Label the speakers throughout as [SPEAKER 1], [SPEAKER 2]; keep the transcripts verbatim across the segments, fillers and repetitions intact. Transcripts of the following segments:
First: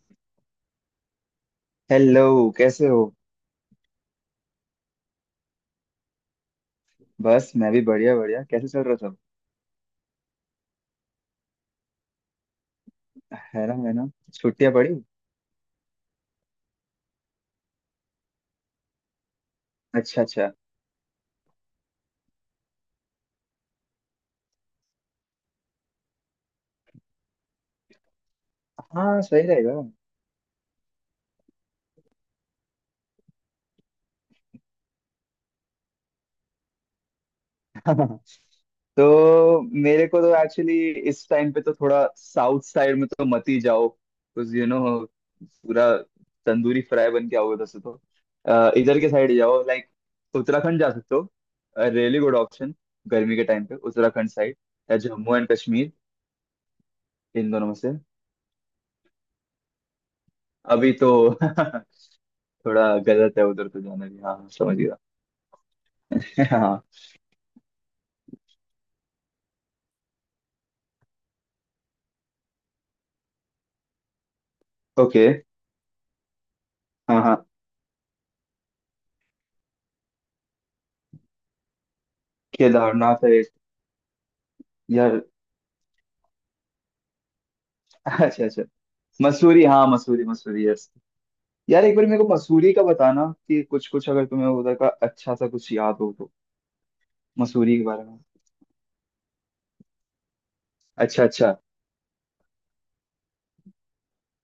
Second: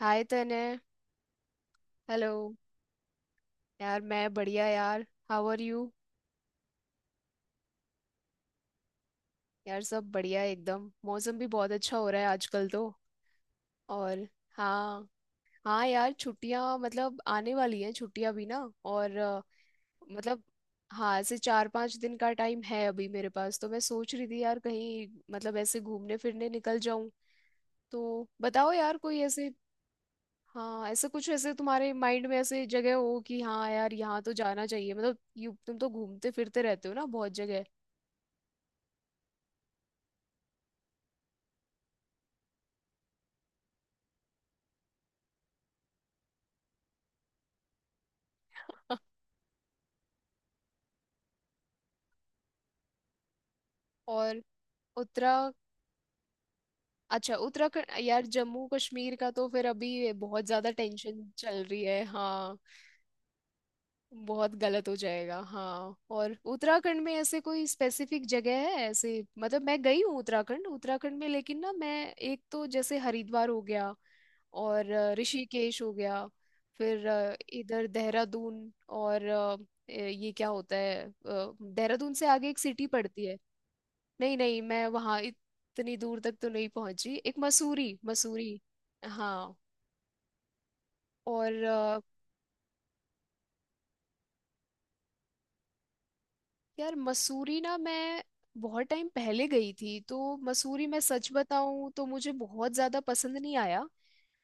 [SPEAKER 1] हाय तने।
[SPEAKER 2] Hello.
[SPEAKER 1] Hello.
[SPEAKER 2] कैसे हो।
[SPEAKER 1] यार मैं बढ़िया। यार हाउ आर यू?
[SPEAKER 2] बस, मैं भी बढ़िया बढ़िया। कैसे चल रहा सब।
[SPEAKER 1] यार सब बढ़िया एकदम। मौसम भी बहुत अच्छा हो रहा है आजकल तो।
[SPEAKER 2] है ना, है ना।
[SPEAKER 1] और
[SPEAKER 2] छुट्टियां पड़ी।
[SPEAKER 1] हाँ, हाँ यार छुट्टियां मतलब आने वाली हैं छुट्टियां भी ना। और अ,
[SPEAKER 2] अच्छा,
[SPEAKER 1] मतलब
[SPEAKER 2] अच्छा।
[SPEAKER 1] हाँ ऐसे चार पांच दिन का टाइम है अभी मेरे पास, तो मैं सोच रही थी यार कहीं मतलब ऐसे घूमने फिरने निकल जाऊं। तो बताओ यार कोई
[SPEAKER 2] हाँ, सही
[SPEAKER 1] ऐसे,
[SPEAKER 2] रहेगा।
[SPEAKER 1] हाँ, ऐसा कुछ ऐसे तुम्हारे माइंड में ऐसे जगह हो कि हाँ यार यहाँ तो जाना चाहिए। मतलब यू तुम तो घूमते फिरते रहते हो ना बहुत जगह।
[SPEAKER 2] तो मेरे को तो एक्चुअली इस टाइम पे तो थोड़ा साउथ साइड में तो मत ही जाओ, कुछ यू नो। पूरा तंदूरी फ्राई बन के आओगे वैसे तो। अ, इधर के साइड जाओ, लाइक उत्तराखंड जा सकते हो। Really good option. गर्मी के टाइम पे उत्तराखंड
[SPEAKER 1] और
[SPEAKER 2] साइड। या
[SPEAKER 1] उत्तरा
[SPEAKER 2] जम्मू एंड कश्मीर।
[SPEAKER 1] अच्छा
[SPEAKER 2] इन दोनों में से
[SPEAKER 1] उत्तराखंड। यार जम्मू कश्मीर का तो फिर अभी बहुत ज्यादा
[SPEAKER 2] अभी तो
[SPEAKER 1] टेंशन चल रही है
[SPEAKER 2] थोड़ा
[SPEAKER 1] हाँ।
[SPEAKER 2] गलत है उधर तो जाना भी। हाँ,
[SPEAKER 1] बहुत
[SPEAKER 2] समझ
[SPEAKER 1] गलत हो
[SPEAKER 2] गया।
[SPEAKER 1] जाएगा हाँ। और
[SPEAKER 2] हाँ।
[SPEAKER 1] उत्तराखंड में ऐसे कोई स्पेसिफिक जगह है ऐसे? मतलब मैं गई हूँ उत्तराखंड उत्तराखंड में, लेकिन ना मैं एक तो जैसे हरिद्वार हो गया। और अ,
[SPEAKER 2] ओके।
[SPEAKER 1] ऋषिकेश हो गया। फिर
[SPEAKER 2] हाँ,
[SPEAKER 1] अ,
[SPEAKER 2] हाँ।
[SPEAKER 1] इधर देहरादून और अ, ये क्या होता है, अ, देहरादून से आगे एक सिटी
[SPEAKER 2] केदारनाथ
[SPEAKER 1] पड़ती
[SPEAKER 2] है
[SPEAKER 1] है।
[SPEAKER 2] एक।
[SPEAKER 1] नहीं नहीं, मैं वहाँ
[SPEAKER 2] यार
[SPEAKER 1] इतनी दूर तक तो नहीं पहुंची। एक मसूरी,
[SPEAKER 2] अच्छा,
[SPEAKER 1] मसूरी
[SPEAKER 2] अच्छा।
[SPEAKER 1] हाँ।
[SPEAKER 2] मसूरी, हाँ मसूरी, मसूरी, यस।
[SPEAKER 1] और
[SPEAKER 2] यार, एक
[SPEAKER 1] अ,
[SPEAKER 2] बार मेरे को मसूरी का बताना कि कुछ कुछ अगर तुम्हें उधर का अच्छा सा कुछ याद हो तो।
[SPEAKER 1] यार मसूरी ना
[SPEAKER 2] मसूरी के बारे में।
[SPEAKER 1] मैं बहुत टाइम पहले गई थी, तो मसूरी मैं
[SPEAKER 2] अच्छा,
[SPEAKER 1] सच
[SPEAKER 2] अच्छा।
[SPEAKER 1] बताऊं तो मुझे बहुत ज्यादा पसंद नहीं आया।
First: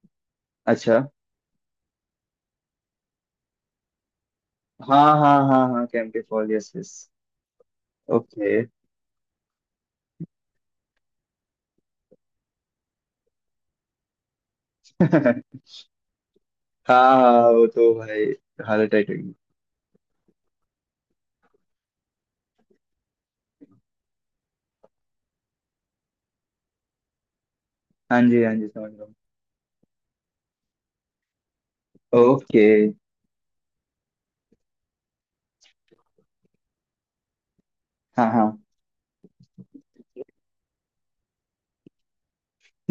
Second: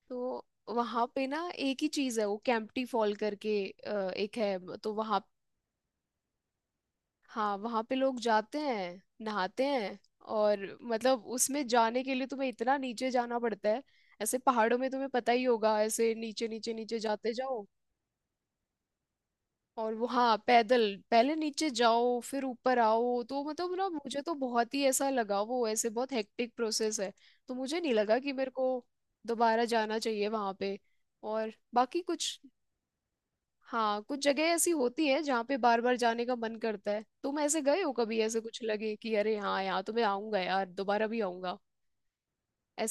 [SPEAKER 1] तो
[SPEAKER 2] अच्छा।
[SPEAKER 1] वहाँ पे ना एक ही चीज है, वो कैंपटी फॉल करके अ, एक है तो
[SPEAKER 2] हाँ
[SPEAKER 1] वहाँ।
[SPEAKER 2] हाँ हाँ हाँ, कैंप के फॉल, यस यस।
[SPEAKER 1] हाँ वहाँ पे लोग
[SPEAKER 2] ओके।
[SPEAKER 1] जाते हैं नहाते हैं। और मतलब उसमें जाने के लिए तुम्हें इतना नीचे जाना पड़ता है। ऐसे पहाड़ों में तुम्हें पता ही
[SPEAKER 2] हाँ।
[SPEAKER 1] होगा ऐसे नीचे नीचे नीचे जाते
[SPEAKER 2] हाँ,
[SPEAKER 1] जाओ।
[SPEAKER 2] वो तो भाई हालत टाइट होगी।
[SPEAKER 1] और वो हाँ पैदल, पहले नीचे जाओ फिर ऊपर आओ, तो मतलब ना मुझे तो बहुत ही ऐसा लगा वो ऐसे बहुत हेक्टिक प्रोसेस है। तो मुझे नहीं लगा
[SPEAKER 2] हाँ
[SPEAKER 1] कि
[SPEAKER 2] जी,
[SPEAKER 1] मेरे
[SPEAKER 2] हाँ जी,
[SPEAKER 1] को
[SPEAKER 2] समझ रहा
[SPEAKER 1] दोबारा जाना चाहिए वहां पे। और बाकी
[SPEAKER 2] हूँ।
[SPEAKER 1] कुछ?
[SPEAKER 2] ओके।
[SPEAKER 1] हाँ कुछ जगह ऐसी होती है जहाँ पे बार बार जाने का मन करता है। तुम ऐसे गए हो कभी
[SPEAKER 2] हाँ,
[SPEAKER 1] ऐसे
[SPEAKER 2] हाँ।
[SPEAKER 1] कुछ लगे कि अरे हाँ यहाँ तो मैं आऊंगा यार दोबारा भी आऊंगा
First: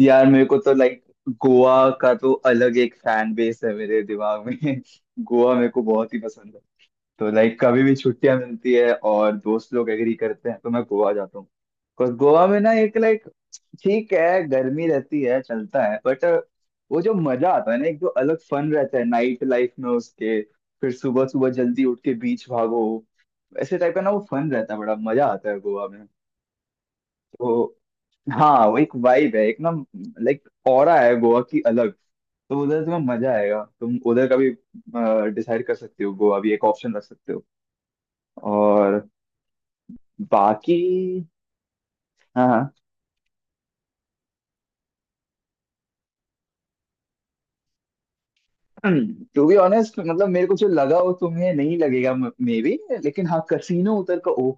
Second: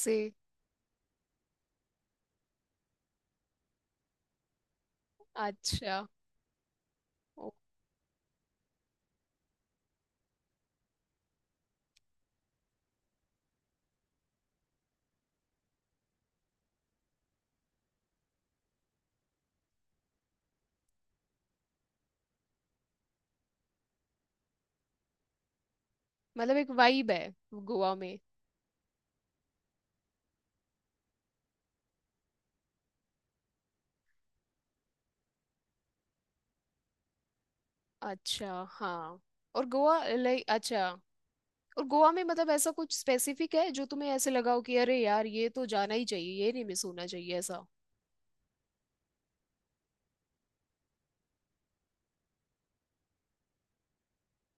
[SPEAKER 2] यार मेरे को तो लाइक गोवा का तो अलग एक फैन बेस है मेरे दिमाग में। गोवा मेरे को
[SPEAKER 1] अच्छा।
[SPEAKER 2] बहुत ही पसंद है। तो
[SPEAKER 1] ओ,
[SPEAKER 2] लाइक कभी भी छुट्टियां मिलती है और दोस्त लोग एग्री करते हैं तो मैं गोवा जाता हूँ, बिकॉज गोवा में ना एक लाइक ठीक है गर्मी रहती है, चलता है बट वो जो मजा आता है ना, एक जो अलग फन रहता है नाइट लाइफ में उसके, फिर सुबह सुबह जल्दी उठ के बीच भागो, ऐसे टाइप का ना वो फन रहता है, बड़ा मजा आता है गोवा में।
[SPEAKER 1] मतलब एक वाइब है
[SPEAKER 2] तो
[SPEAKER 1] गोवा में।
[SPEAKER 2] हाँ, वो एक वाइब है, एक ना लाइक ऑरा है गोवा की अलग। तो उधर तुम्हें मजा आएगा, तुम उधर का भी डिसाइड कर सकते हो, गोवा भी एक ऑप्शन रख सकते हो।
[SPEAKER 1] अच्छा
[SPEAKER 2] और
[SPEAKER 1] हाँ। और गोवा लाइक
[SPEAKER 2] बाकी,
[SPEAKER 1] अच्छा। और गोवा में
[SPEAKER 2] हाँ,
[SPEAKER 1] मतलब ऐसा
[SPEAKER 2] हाँ।
[SPEAKER 1] कुछ स्पेसिफिक है जो तुम्हें ऐसे लगा हो कि अरे यार ये तो जाना ही चाहिए, ये नहीं मिस होना चाहिए ऐसा?
[SPEAKER 2] टू बी ऑनेस्ट, मतलब मेरे को जो लगा वो तुम्हें नहीं लगेगा मे बी, लेकिन हाँ, कसीनो उधर का, ओह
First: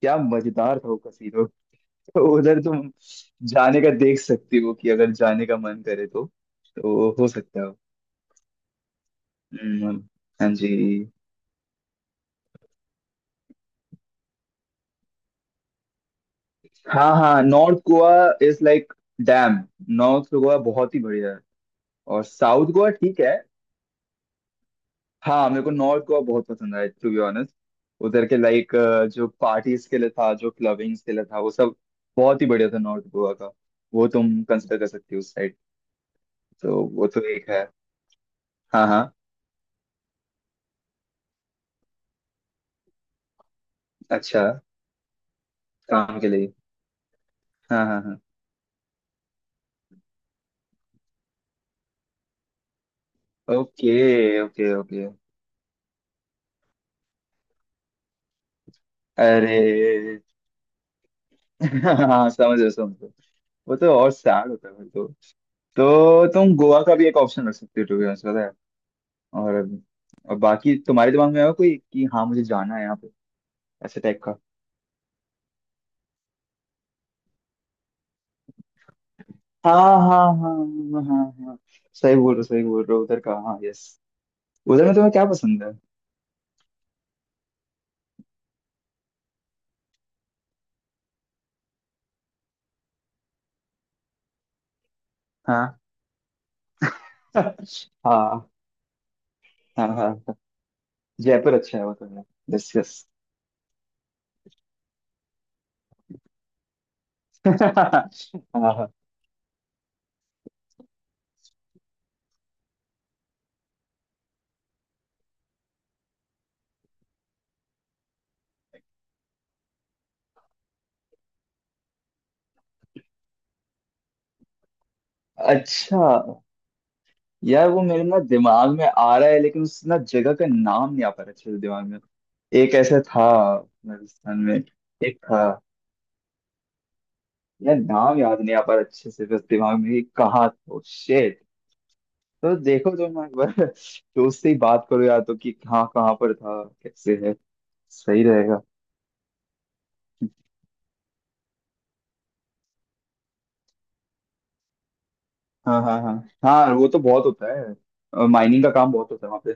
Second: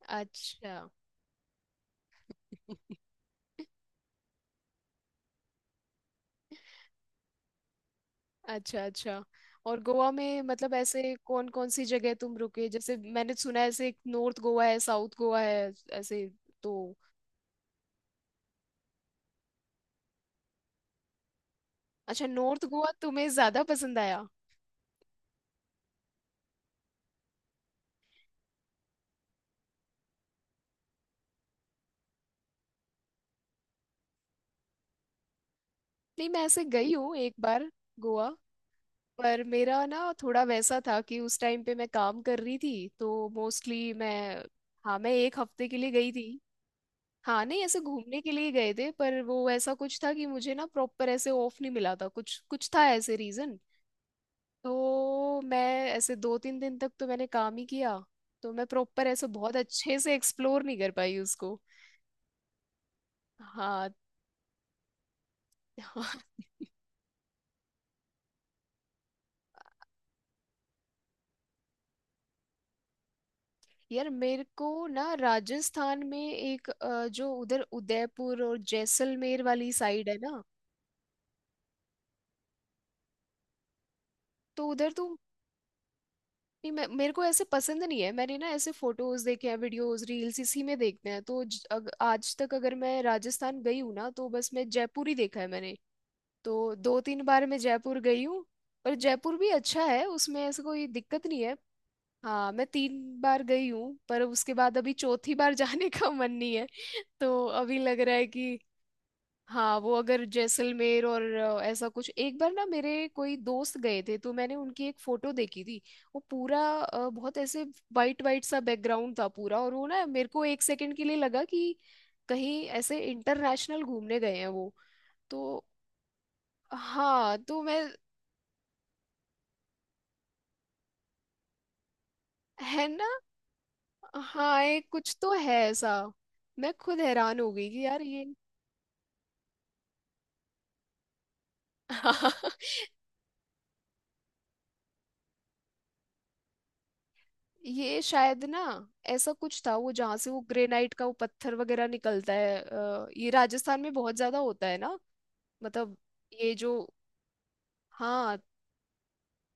[SPEAKER 2] क्या
[SPEAKER 1] अच्छा
[SPEAKER 2] मजेदार था वो कसीनो। तो उधर तुम जाने का देख सकती हो कि अगर जाने का मन करे तो तो हो सकता है।
[SPEAKER 1] अच्छा। अच्छा और
[SPEAKER 2] हम्म।
[SPEAKER 1] गोवा में
[SPEAKER 2] हाँ जी।
[SPEAKER 1] मतलब ऐसे कौन कौन सी जगह तुम रुके? जैसे मैंने सुना है ऐसे नॉर्थ गोवा है साउथ गोवा है ऐसे, तो?
[SPEAKER 2] हाँ हाँ, north Goa is like damn, north Goa बहुत ही बढ़िया है। और
[SPEAKER 1] अच्छा नॉर्थ
[SPEAKER 2] साउथ गोवा
[SPEAKER 1] गोवा
[SPEAKER 2] ठीक
[SPEAKER 1] तुम्हें
[SPEAKER 2] है।
[SPEAKER 1] ज्यादा पसंद आया।
[SPEAKER 2] हाँ, मेरे को नॉर्थ गोवा बहुत पसंद आया टू बी ऑनेस्ट। उधर के लाइक जो पार्टीज के लिए था, जो क्लबिंग्स के लिए था, वो सब बहुत ही बढ़िया था नॉर्थ गोवा का। वो तुम कंसिडर कर सकती हो उस साइड।
[SPEAKER 1] नहीं मैं ऐसे
[SPEAKER 2] तो
[SPEAKER 1] गई
[SPEAKER 2] वो
[SPEAKER 1] हूँ
[SPEAKER 2] तो
[SPEAKER 1] एक
[SPEAKER 2] एक है।
[SPEAKER 1] बार गोवा।
[SPEAKER 2] हाँ, हाँ।
[SPEAKER 1] पर मेरा ना थोड़ा वैसा था कि उस टाइम पे मैं काम कर रही थी, तो मोस्टली मैं।
[SPEAKER 2] अच्छा।
[SPEAKER 1] हाँ मैं एक हफ्ते के लिए गई
[SPEAKER 2] काम के
[SPEAKER 1] थी।
[SPEAKER 2] लिए।
[SPEAKER 1] हाँ नहीं ऐसे
[SPEAKER 2] हाँ हाँ हाँ।
[SPEAKER 1] घूमने के लिए गए थे, पर वो ऐसा कुछ था कि मुझे ना प्रॉपर ऐसे ऑफ नहीं मिला था, कुछ कुछ था ऐसे रीजन।
[SPEAKER 2] Okay okay okay.
[SPEAKER 1] तो मैं ऐसे दो तीन दिन तक तो मैंने काम ही किया, तो मैं प्रॉपर ऐसे बहुत
[SPEAKER 2] अरे
[SPEAKER 1] अच्छे से एक्सप्लोर नहीं कर पाई उसको।
[SPEAKER 2] हाँ, समझो, समझो। वो तो
[SPEAKER 1] हाँ
[SPEAKER 2] और सैड होता है फिर तो।
[SPEAKER 1] हाँ।
[SPEAKER 2] तो तुम गोवा का भी एक ऑप्शन रख सकते हो टू बी ऑनेस्ट, पता है। और, और बाकी तुम्हारे दिमाग में है कोई कि हाँ मुझे जाना है यहाँ पे, ऐसे
[SPEAKER 1] यार
[SPEAKER 2] टाइप का।
[SPEAKER 1] मेरे को ना राजस्थान में एक अ, जो उधर उदयपुर और जैसलमेर वाली
[SPEAKER 2] हाँ।
[SPEAKER 1] साइड है
[SPEAKER 2] हाँ,
[SPEAKER 1] ना
[SPEAKER 2] हाँ। हाँ हाँ हाँ। सही बोल रहे हो, सही बोल रहे हो, उधर का, हाँ यस।
[SPEAKER 1] तो
[SPEAKER 2] उधर
[SPEAKER 1] उधर
[SPEAKER 2] में तुम्हें
[SPEAKER 1] तो।
[SPEAKER 2] क्या पसंद है।
[SPEAKER 1] नहीं मैं मेरे को ऐसे पसंद नहीं है, मैंने ना ऐसे फोटोज देखे हैं वीडियोस रील्स इसी में देखते हैं। तो ज, अग, आज तक अगर मैं राजस्थान गई हूँ ना तो बस मैं जयपुर ही देखा है मैंने।
[SPEAKER 2] हाँ
[SPEAKER 1] तो दो तीन बार मैं जयपुर गई हूँ।
[SPEAKER 2] हाँ
[SPEAKER 1] पर जयपुर भी अच्छा
[SPEAKER 2] हाँ
[SPEAKER 1] है,
[SPEAKER 2] हाँ।
[SPEAKER 1] उसमें ऐसे कोई दिक्कत नहीं
[SPEAKER 2] जयपुर
[SPEAKER 1] है।
[SPEAKER 2] अच्छा है, वो तो है।
[SPEAKER 1] हाँ मैं
[SPEAKER 2] यस, यस।
[SPEAKER 1] तीन बार गई हूँ, पर उसके बाद अभी चौथी बार जाने का मन नहीं है। तो अभी लग रहा है कि।
[SPEAKER 2] हाँ, हाँ।
[SPEAKER 1] हाँ वो अगर जैसलमेर और अ, ऐसा कुछ। एक बार ना मेरे कोई दोस्त गए थे, तो मैंने उनकी एक फोटो देखी थी। वो पूरा अ, बहुत ऐसे वाइट वाइट सा बैकग्राउंड था पूरा, और वो ना मेरे को एक सेकंड के लिए लगा कि कहीं ऐसे इंटरनेशनल घूमने गए हैं वो। तो
[SPEAKER 2] अच्छा।
[SPEAKER 1] हाँ तो
[SPEAKER 2] यार,
[SPEAKER 1] मैं
[SPEAKER 2] वो मेरे ना दिमाग में आ रहा है लेकिन उस ना जगह का नाम नहीं आ पा रहा अच्छे से दिमाग में। एक
[SPEAKER 1] है
[SPEAKER 2] ऐसा
[SPEAKER 1] ना।
[SPEAKER 2] था राजस्थान में।
[SPEAKER 1] हाँ एक कुछ
[SPEAKER 2] एक
[SPEAKER 1] तो
[SPEAKER 2] था।
[SPEAKER 1] है ऐसा। मैं खुद हैरान हो गई
[SPEAKER 2] यार,
[SPEAKER 1] कि यार
[SPEAKER 2] नाम
[SPEAKER 1] ये
[SPEAKER 2] याद नहीं आ पा रहा अच्छे से, बस दिमाग में ही, कहाँ तो, शेट। तो देखो, जो मैं एक बार दोस्त से ही बात करो यार तो, कि कहाँ कहाँ पर था कैसे है,
[SPEAKER 1] ये
[SPEAKER 2] सही
[SPEAKER 1] शायद ना
[SPEAKER 2] रहेगा।
[SPEAKER 1] ऐसा कुछ था वो जहाँ से वो ग्रेनाइट का वो पत्थर वगैरह निकलता है, अ, ये राजस्थान में बहुत ज्यादा होता है ना।
[SPEAKER 2] हाँ
[SPEAKER 1] मतलब
[SPEAKER 2] हाँ हाँ।
[SPEAKER 1] ये
[SPEAKER 2] हाँ
[SPEAKER 1] जो,
[SPEAKER 2] वो तो बहुत होता है,
[SPEAKER 1] हाँ
[SPEAKER 2] माइनिंग का काम बहुत होता है वहाँ पे।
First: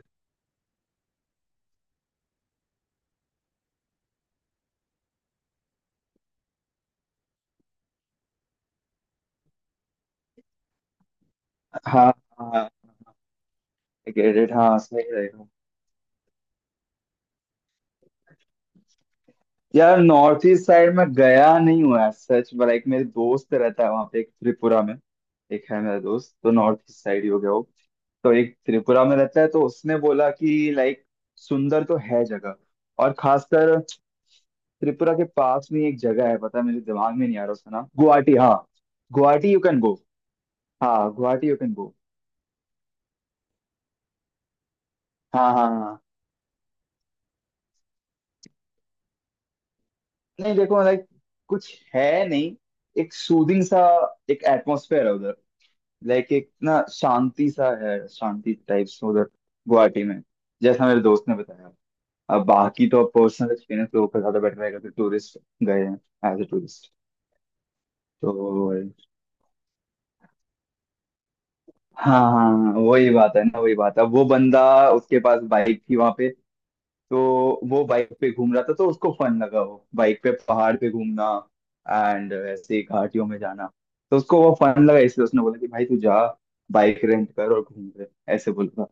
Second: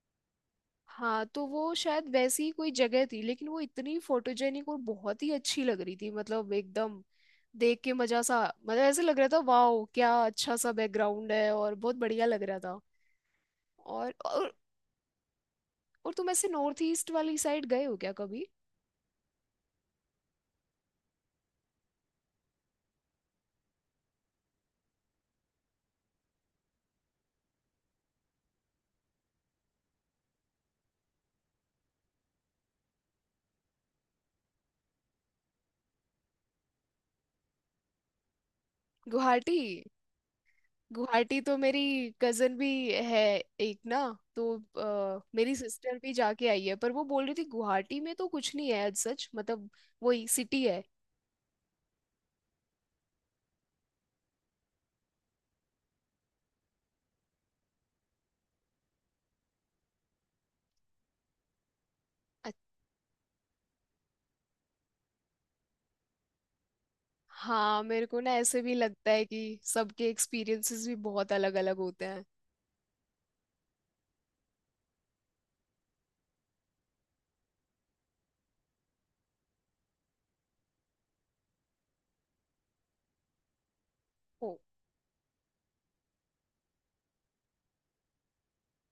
[SPEAKER 1] हाँ, तो वो शायद वैसी ही कोई जगह थी, लेकिन वो इतनी फोटोजेनिक और बहुत ही अच्छी लग रही थी मतलब एकदम, देख के मजा सा। मतलब ऐसे लग रहा था वाओ क्या अच्छा सा बैकग्राउंड है और बहुत
[SPEAKER 2] हाँ,
[SPEAKER 1] बढ़िया लग रहा
[SPEAKER 2] हाँ।
[SPEAKER 1] था। और और,
[SPEAKER 2] क्रेडिट, हाँ सही रहेगा।
[SPEAKER 1] और तुम ऐसे नॉर्थ ईस्ट वाली साइड गए हो क्या कभी?
[SPEAKER 2] यार नॉर्थ ईस्ट साइड में गया नहीं हुआ है सच में, लाइक मेरे दोस्त रहता है वहाँ पे एक, त्रिपुरा में। एक है मेरा दोस्त तो, नॉर्थ ईस्ट साइड ही हो गया वो। तो एक त्रिपुरा में रहता है, तो उसने बोला कि लाइक सुंदर तो है जगह। और खासकर त्रिपुरा के पास में एक जगह है, पता है मेरे दिमाग में नहीं आ रहा उसका नाम, गुवाहाटी। हाँ, Guwahati
[SPEAKER 1] Guwahati?
[SPEAKER 2] You can go. हाँ,
[SPEAKER 1] गुवाहाटी
[SPEAKER 2] गुवाहाटी
[SPEAKER 1] तो
[SPEAKER 2] यू कैन
[SPEAKER 1] मेरी
[SPEAKER 2] गो।
[SPEAKER 1] कजन भी है एक ना। तो अ,
[SPEAKER 2] हाँ
[SPEAKER 1] मेरी
[SPEAKER 2] हाँ
[SPEAKER 1] सिस्टर
[SPEAKER 2] हाँ।
[SPEAKER 1] भी जाके आई है, पर वो बोल रही थी गुवाहाटी में तो कुछ नहीं है as सच मतलब। वही
[SPEAKER 2] नहीं
[SPEAKER 1] सिटी है
[SPEAKER 2] देखो लाइक कुछ है नहीं, एक सूदिंग सा, एक एटमोसफेयर है उधर। लाइक एक ना शांति सा है, शांति टाइप्स उधर, गुवाहाटी में, जैसा मेरे दोस्त ने बताया। अब
[SPEAKER 1] अ-
[SPEAKER 2] बाकी तो पर्सनल एक्सपीरियंस लोगों का ज्यादा बेटर रहेगा कि टूरिस्ट गए हैं एज ए टूरिस्ट।
[SPEAKER 1] हाँ मेरे को ना
[SPEAKER 2] तो
[SPEAKER 1] ऐसे भी लगता है कि सबके एक्सपीरियंसेस भी बहुत अलग अलग होते
[SPEAKER 2] हाँ हाँ, वही बात है ना, वही बात है, वो बंदा, उसके पास बाइक थी वहां पे, तो वो बाइक पे घूम रहा था, तो उसको फन लगा वो बाइक पे पहाड़ पे घूमना एंड ऐसे घाटियों में जाना। तो उसको वो
[SPEAKER 1] हैं।
[SPEAKER 2] फन लगा इसलिए उसने बोला कि भाई तू जा, बाइक रेंट कर और घूम ले, ऐसे बोल रहा।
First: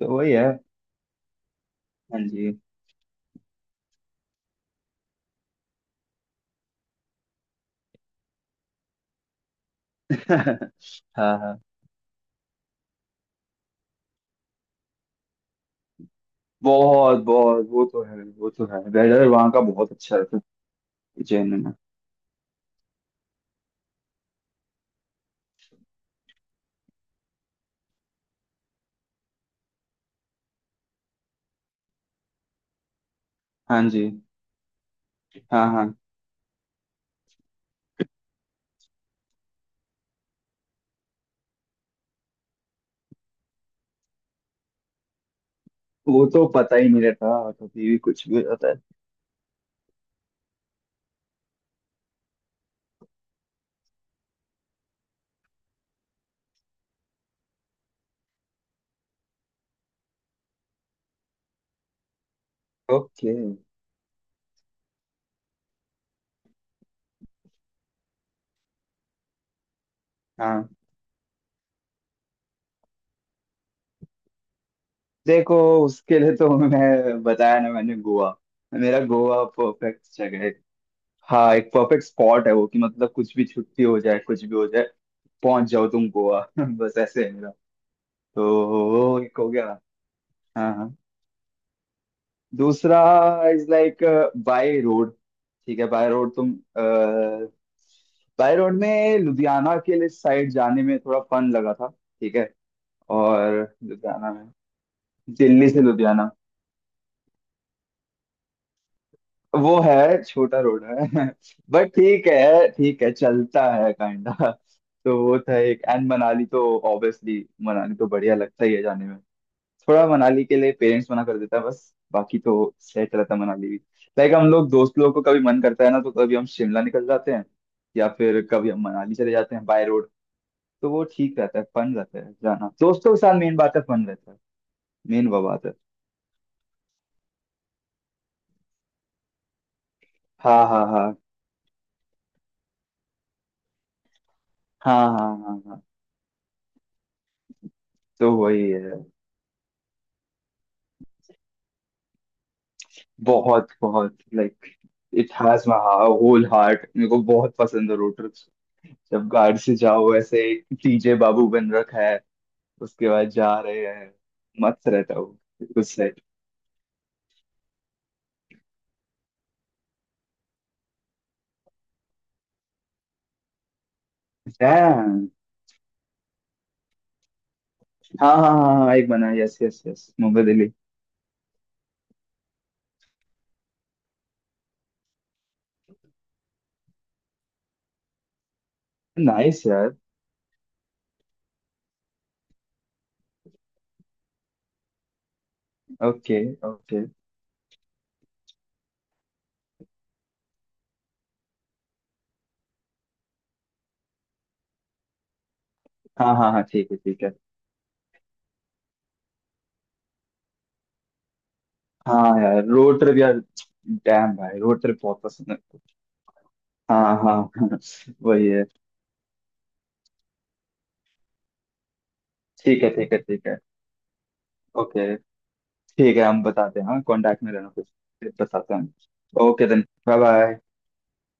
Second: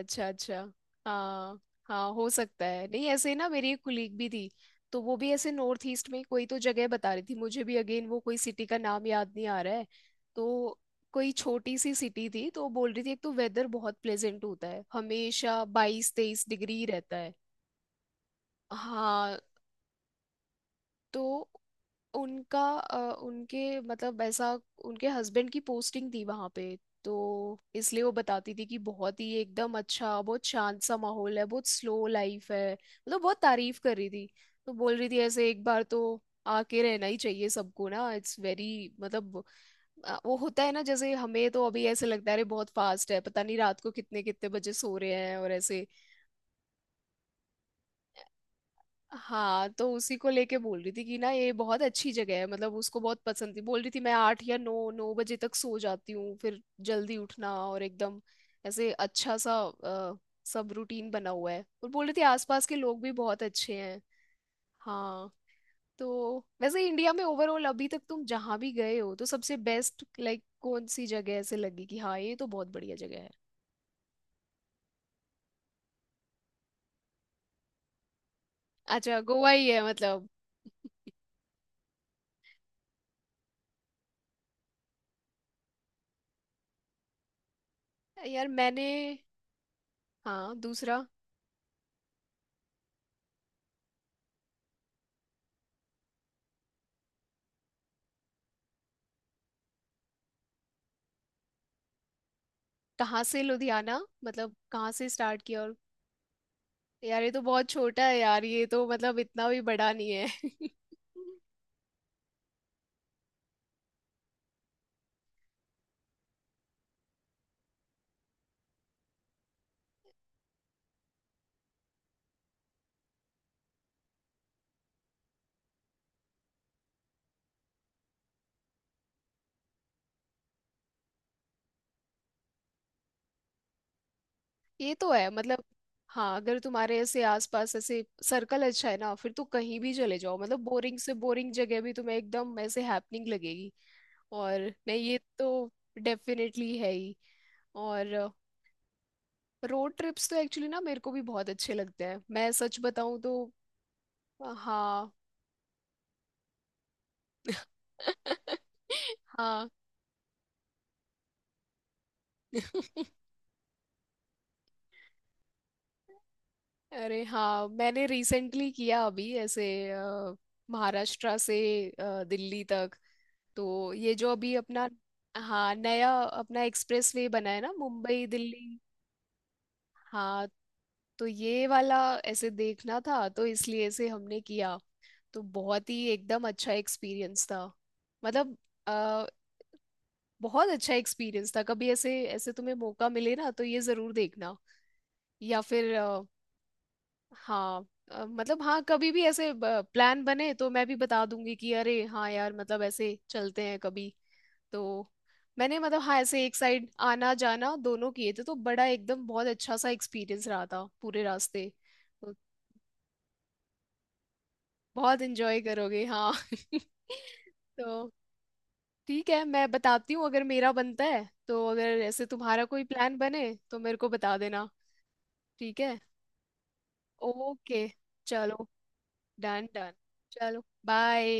[SPEAKER 2] तो वही है।
[SPEAKER 1] अच्छा। हाँ हाँ,
[SPEAKER 2] हाँ
[SPEAKER 1] हो
[SPEAKER 2] जी।
[SPEAKER 1] सकता है। नहीं ऐसे ही ना मेरी एक कुलीग भी थी, तो वो भी ऐसे नॉर्थ ईस्ट में कोई तो जगह बता रही थी मुझे भी, अगेन वो कोई सिटी का नाम याद नहीं आ रहा है। तो कोई
[SPEAKER 2] हाँ, हाँ।
[SPEAKER 1] छोटी सी सिटी थी। तो वो बोल रही थी एक तो वेदर बहुत प्लेजेंट होता है हमेशा बाईस तेईस डिग्री रहता
[SPEAKER 2] बहुत
[SPEAKER 1] है।
[SPEAKER 2] बहुत, वो तो है, वो तो है, वेदर
[SPEAKER 1] हाँ
[SPEAKER 2] वहाँ का बहुत अच्छा रहता है।
[SPEAKER 1] तो
[SPEAKER 2] उज्जैन में।
[SPEAKER 1] उनका अ, उनके मतलब ऐसा उनके हस्बैंड की पोस्टिंग थी वहां पे। तो इसलिए वो बताती थी कि बहुत ही एकदम अच्छा बहुत शांत सा माहौल है, बहुत स्लो लाइफ है, मतलब बहुत तारीफ
[SPEAKER 2] हाँ
[SPEAKER 1] कर
[SPEAKER 2] जी।
[SPEAKER 1] रही थी। तो बोल रही थी ऐसे एक
[SPEAKER 2] हाँ
[SPEAKER 1] बार
[SPEAKER 2] हाँ,
[SPEAKER 1] तो आके रहना ही चाहिए सबको ना इट्स वेरी, मतलब अ, वो होता है ना जैसे हमें तो अभी ऐसे लगता है अरे बहुत फास्ट है पता नहीं रात को कितने कितने बजे सो रहे हैं और ऐसे।
[SPEAKER 2] वो तो पता ही नहीं रहता कभी भी, कुछ भी हो जाता है।
[SPEAKER 1] हाँ तो उसी को लेके बोल रही थी कि ना ये बहुत अच्छी जगह है, मतलब उसको बहुत पसंद थी। बोल रही थी मैं आठ या नौ नौ बजे तक सो जाती हूँ, फिर जल्दी उठना और एकदम ऐसे अच्छा सा अ, सब रूटीन बना हुआ है, और बोल रही थी आसपास के लोग भी
[SPEAKER 2] ओके।
[SPEAKER 1] बहुत अच्छे हैं। हाँ तो वैसे इंडिया में ओवरऑल अभी तक तुम जहाँ भी गए हो तो सबसे बेस्ट लाइक
[SPEAKER 2] हाँ,
[SPEAKER 1] कौन सी जगह ऐसे लगी कि हाँ ये तो बहुत बढ़िया जगह है?
[SPEAKER 2] देखो उसके लिए तो मैं बताया ना मैंने, गोवा। मेरा
[SPEAKER 1] अच्छा
[SPEAKER 2] गोवा
[SPEAKER 1] गोवा ही है
[SPEAKER 2] परफेक्ट
[SPEAKER 1] मतलब।
[SPEAKER 2] जगह है। हाँ एक परफेक्ट स्पॉट है वो कि मतलब कुछ भी छुट्टी हो जाए, कुछ भी हो जाए पहुंच जाओ तुम गोवा। बस ऐसे है मेरा।
[SPEAKER 1] यार
[SPEAKER 2] तो
[SPEAKER 1] मैंने,
[SPEAKER 2] वो एक हो गया।
[SPEAKER 1] हाँ
[SPEAKER 2] हाँ, हाँ।
[SPEAKER 1] दूसरा,
[SPEAKER 2] दूसरा इज लाइक बाय रोड। ठीक है, बाय रोड तुम, बाय रोड में लुधियाना के लिए साइड जाने में थोड़ा फन लगा था। ठीक है।
[SPEAKER 1] कहाँ से
[SPEAKER 2] और,
[SPEAKER 1] लुधियाना
[SPEAKER 2] लुधियाना में
[SPEAKER 1] मतलब? कहाँ से स्टार्ट किया
[SPEAKER 2] दिल्ली
[SPEAKER 1] और?
[SPEAKER 2] से लुधियाना,
[SPEAKER 1] यार ये तो बहुत छोटा है यार, ये तो मतलब इतना भी
[SPEAKER 2] वो
[SPEAKER 1] बड़ा नहीं
[SPEAKER 2] है
[SPEAKER 1] है।
[SPEAKER 2] छोटा रोड है बट ठीक है, ठीक है, चलता है काइंडा। तो वो था एक, एंड मनाली तो ऑब्वियसली मनाली तो बढ़िया लगता ही है जाने में। थोड़ा मनाली के लिए पेरेंट्स मना कर देता है, बस बाकी तो सेट रहता है मनाली भी। लाइक हम लोग दोस्त लोगों को कभी मन करता है ना तो कभी हम शिमला निकल जाते हैं, या फिर कभी हम मनाली चले जाते हैं बाय रोड। तो वो ठीक रहता है, फन रहता है जाना दोस्तों के साथ, मेन बात है फन रहता है,
[SPEAKER 1] ये तो
[SPEAKER 2] मेन
[SPEAKER 1] है
[SPEAKER 2] वो
[SPEAKER 1] मतलब।
[SPEAKER 2] बात है।
[SPEAKER 1] हाँ अगर तुम्हारे ऐसे आसपास ऐसे सर्कल अच्छा है ना, फिर तो कहीं भी चले जाओ, मतलब
[SPEAKER 2] हाँ हाँ
[SPEAKER 1] बोरिंग
[SPEAKER 2] हाँ
[SPEAKER 1] से बोरिंग जगह भी तुम्हें एकदम ऐसे हैपनिंग लगेगी। और
[SPEAKER 2] हाँ
[SPEAKER 1] नहीं ये
[SPEAKER 2] हाँ हाँ
[SPEAKER 1] तो
[SPEAKER 2] हाँ।
[SPEAKER 1] डेफिनेटली है ही। और
[SPEAKER 2] तो वही है।
[SPEAKER 1] रोड ट्रिप्स तो एक्चुअली ना मेरे को भी बहुत अच्छे लगते हैं मैं सच बताऊं तो।
[SPEAKER 2] बहुत बहुत लाइक
[SPEAKER 1] हाँ
[SPEAKER 2] it has my whole heart, मेरे को बहुत पसंद है रोटर्स, जब गार्ड
[SPEAKER 1] हाँ
[SPEAKER 2] से जाओ ऐसे। टीजे बाबू बन रखा है उसके बाद, जा रहे हैं, मस्त रहता हूँ उस साइड।
[SPEAKER 1] अरे हाँ मैंने रिसेंटली किया अभी ऐसे अ, महाराष्ट्र से अ, दिल्ली तक। तो ये जो अभी अपना,
[SPEAKER 2] डैम।
[SPEAKER 1] हाँ नया अपना एक्सप्रेसवे बना है ना मुंबई
[SPEAKER 2] हाँ हाँ हाँ
[SPEAKER 1] दिल्ली।
[SPEAKER 2] हाँ, एक बना, यस यस यस, मुंबई
[SPEAKER 1] हाँ
[SPEAKER 2] दिल्ली।
[SPEAKER 1] तो ये वाला ऐसे देखना था, तो इसलिए ऐसे हमने किया। तो बहुत ही एकदम अच्छा एक्सपीरियंस था मतलब अ,
[SPEAKER 2] नाइस यार।
[SPEAKER 1] बहुत अच्छा एक्सपीरियंस था। कभी ऐसे ऐसे तुम्हें मौका मिले ना तो ये जरूर देखना। या फिर
[SPEAKER 2] ओके, ओके।
[SPEAKER 1] हाँ, अ, मतलब हाँ कभी भी ऐसे प्लान बने तो मैं भी बता दूंगी कि अरे हाँ यार मतलब ऐसे चलते हैं कभी। तो मैंने मतलब हाँ
[SPEAKER 2] हाँ
[SPEAKER 1] ऐसे
[SPEAKER 2] हाँ
[SPEAKER 1] एक
[SPEAKER 2] हाँ,
[SPEAKER 1] साइड
[SPEAKER 2] ठीक है, ठीक है।
[SPEAKER 1] आना जाना दोनों किए थे, तो बड़ा एकदम बहुत अच्छा सा एक्सपीरियंस रहा था पूरे रास्ते। तो
[SPEAKER 2] हाँ यार रोड ट्रिप, यार डैम भाई, रोड ट्रिप बहुत
[SPEAKER 1] बहुत
[SPEAKER 2] पसंद है।
[SPEAKER 1] एंजॉय करोगे हाँ
[SPEAKER 2] हाँ हाँ हाँ।
[SPEAKER 1] तो
[SPEAKER 2] वही है।
[SPEAKER 1] ठीक है मैं बताती हूँ अगर मेरा बनता है, तो अगर ऐसे तुम्हारा
[SPEAKER 2] ठीक
[SPEAKER 1] कोई
[SPEAKER 2] है, ठीक
[SPEAKER 1] प्लान
[SPEAKER 2] है, ठीक
[SPEAKER 1] बने
[SPEAKER 2] है।
[SPEAKER 1] तो मेरे को बता देना।
[SPEAKER 2] ओके।
[SPEAKER 1] ठीक है।
[SPEAKER 2] ठीक है, हम बताते हैं, हाँ कांटेक्ट में रहना
[SPEAKER 1] ओके
[SPEAKER 2] फिर फिर
[SPEAKER 1] चलो।
[SPEAKER 2] बताते हैं। Okay
[SPEAKER 1] done
[SPEAKER 2] then,
[SPEAKER 1] done.
[SPEAKER 2] Bye bye.
[SPEAKER 1] चलो बाय।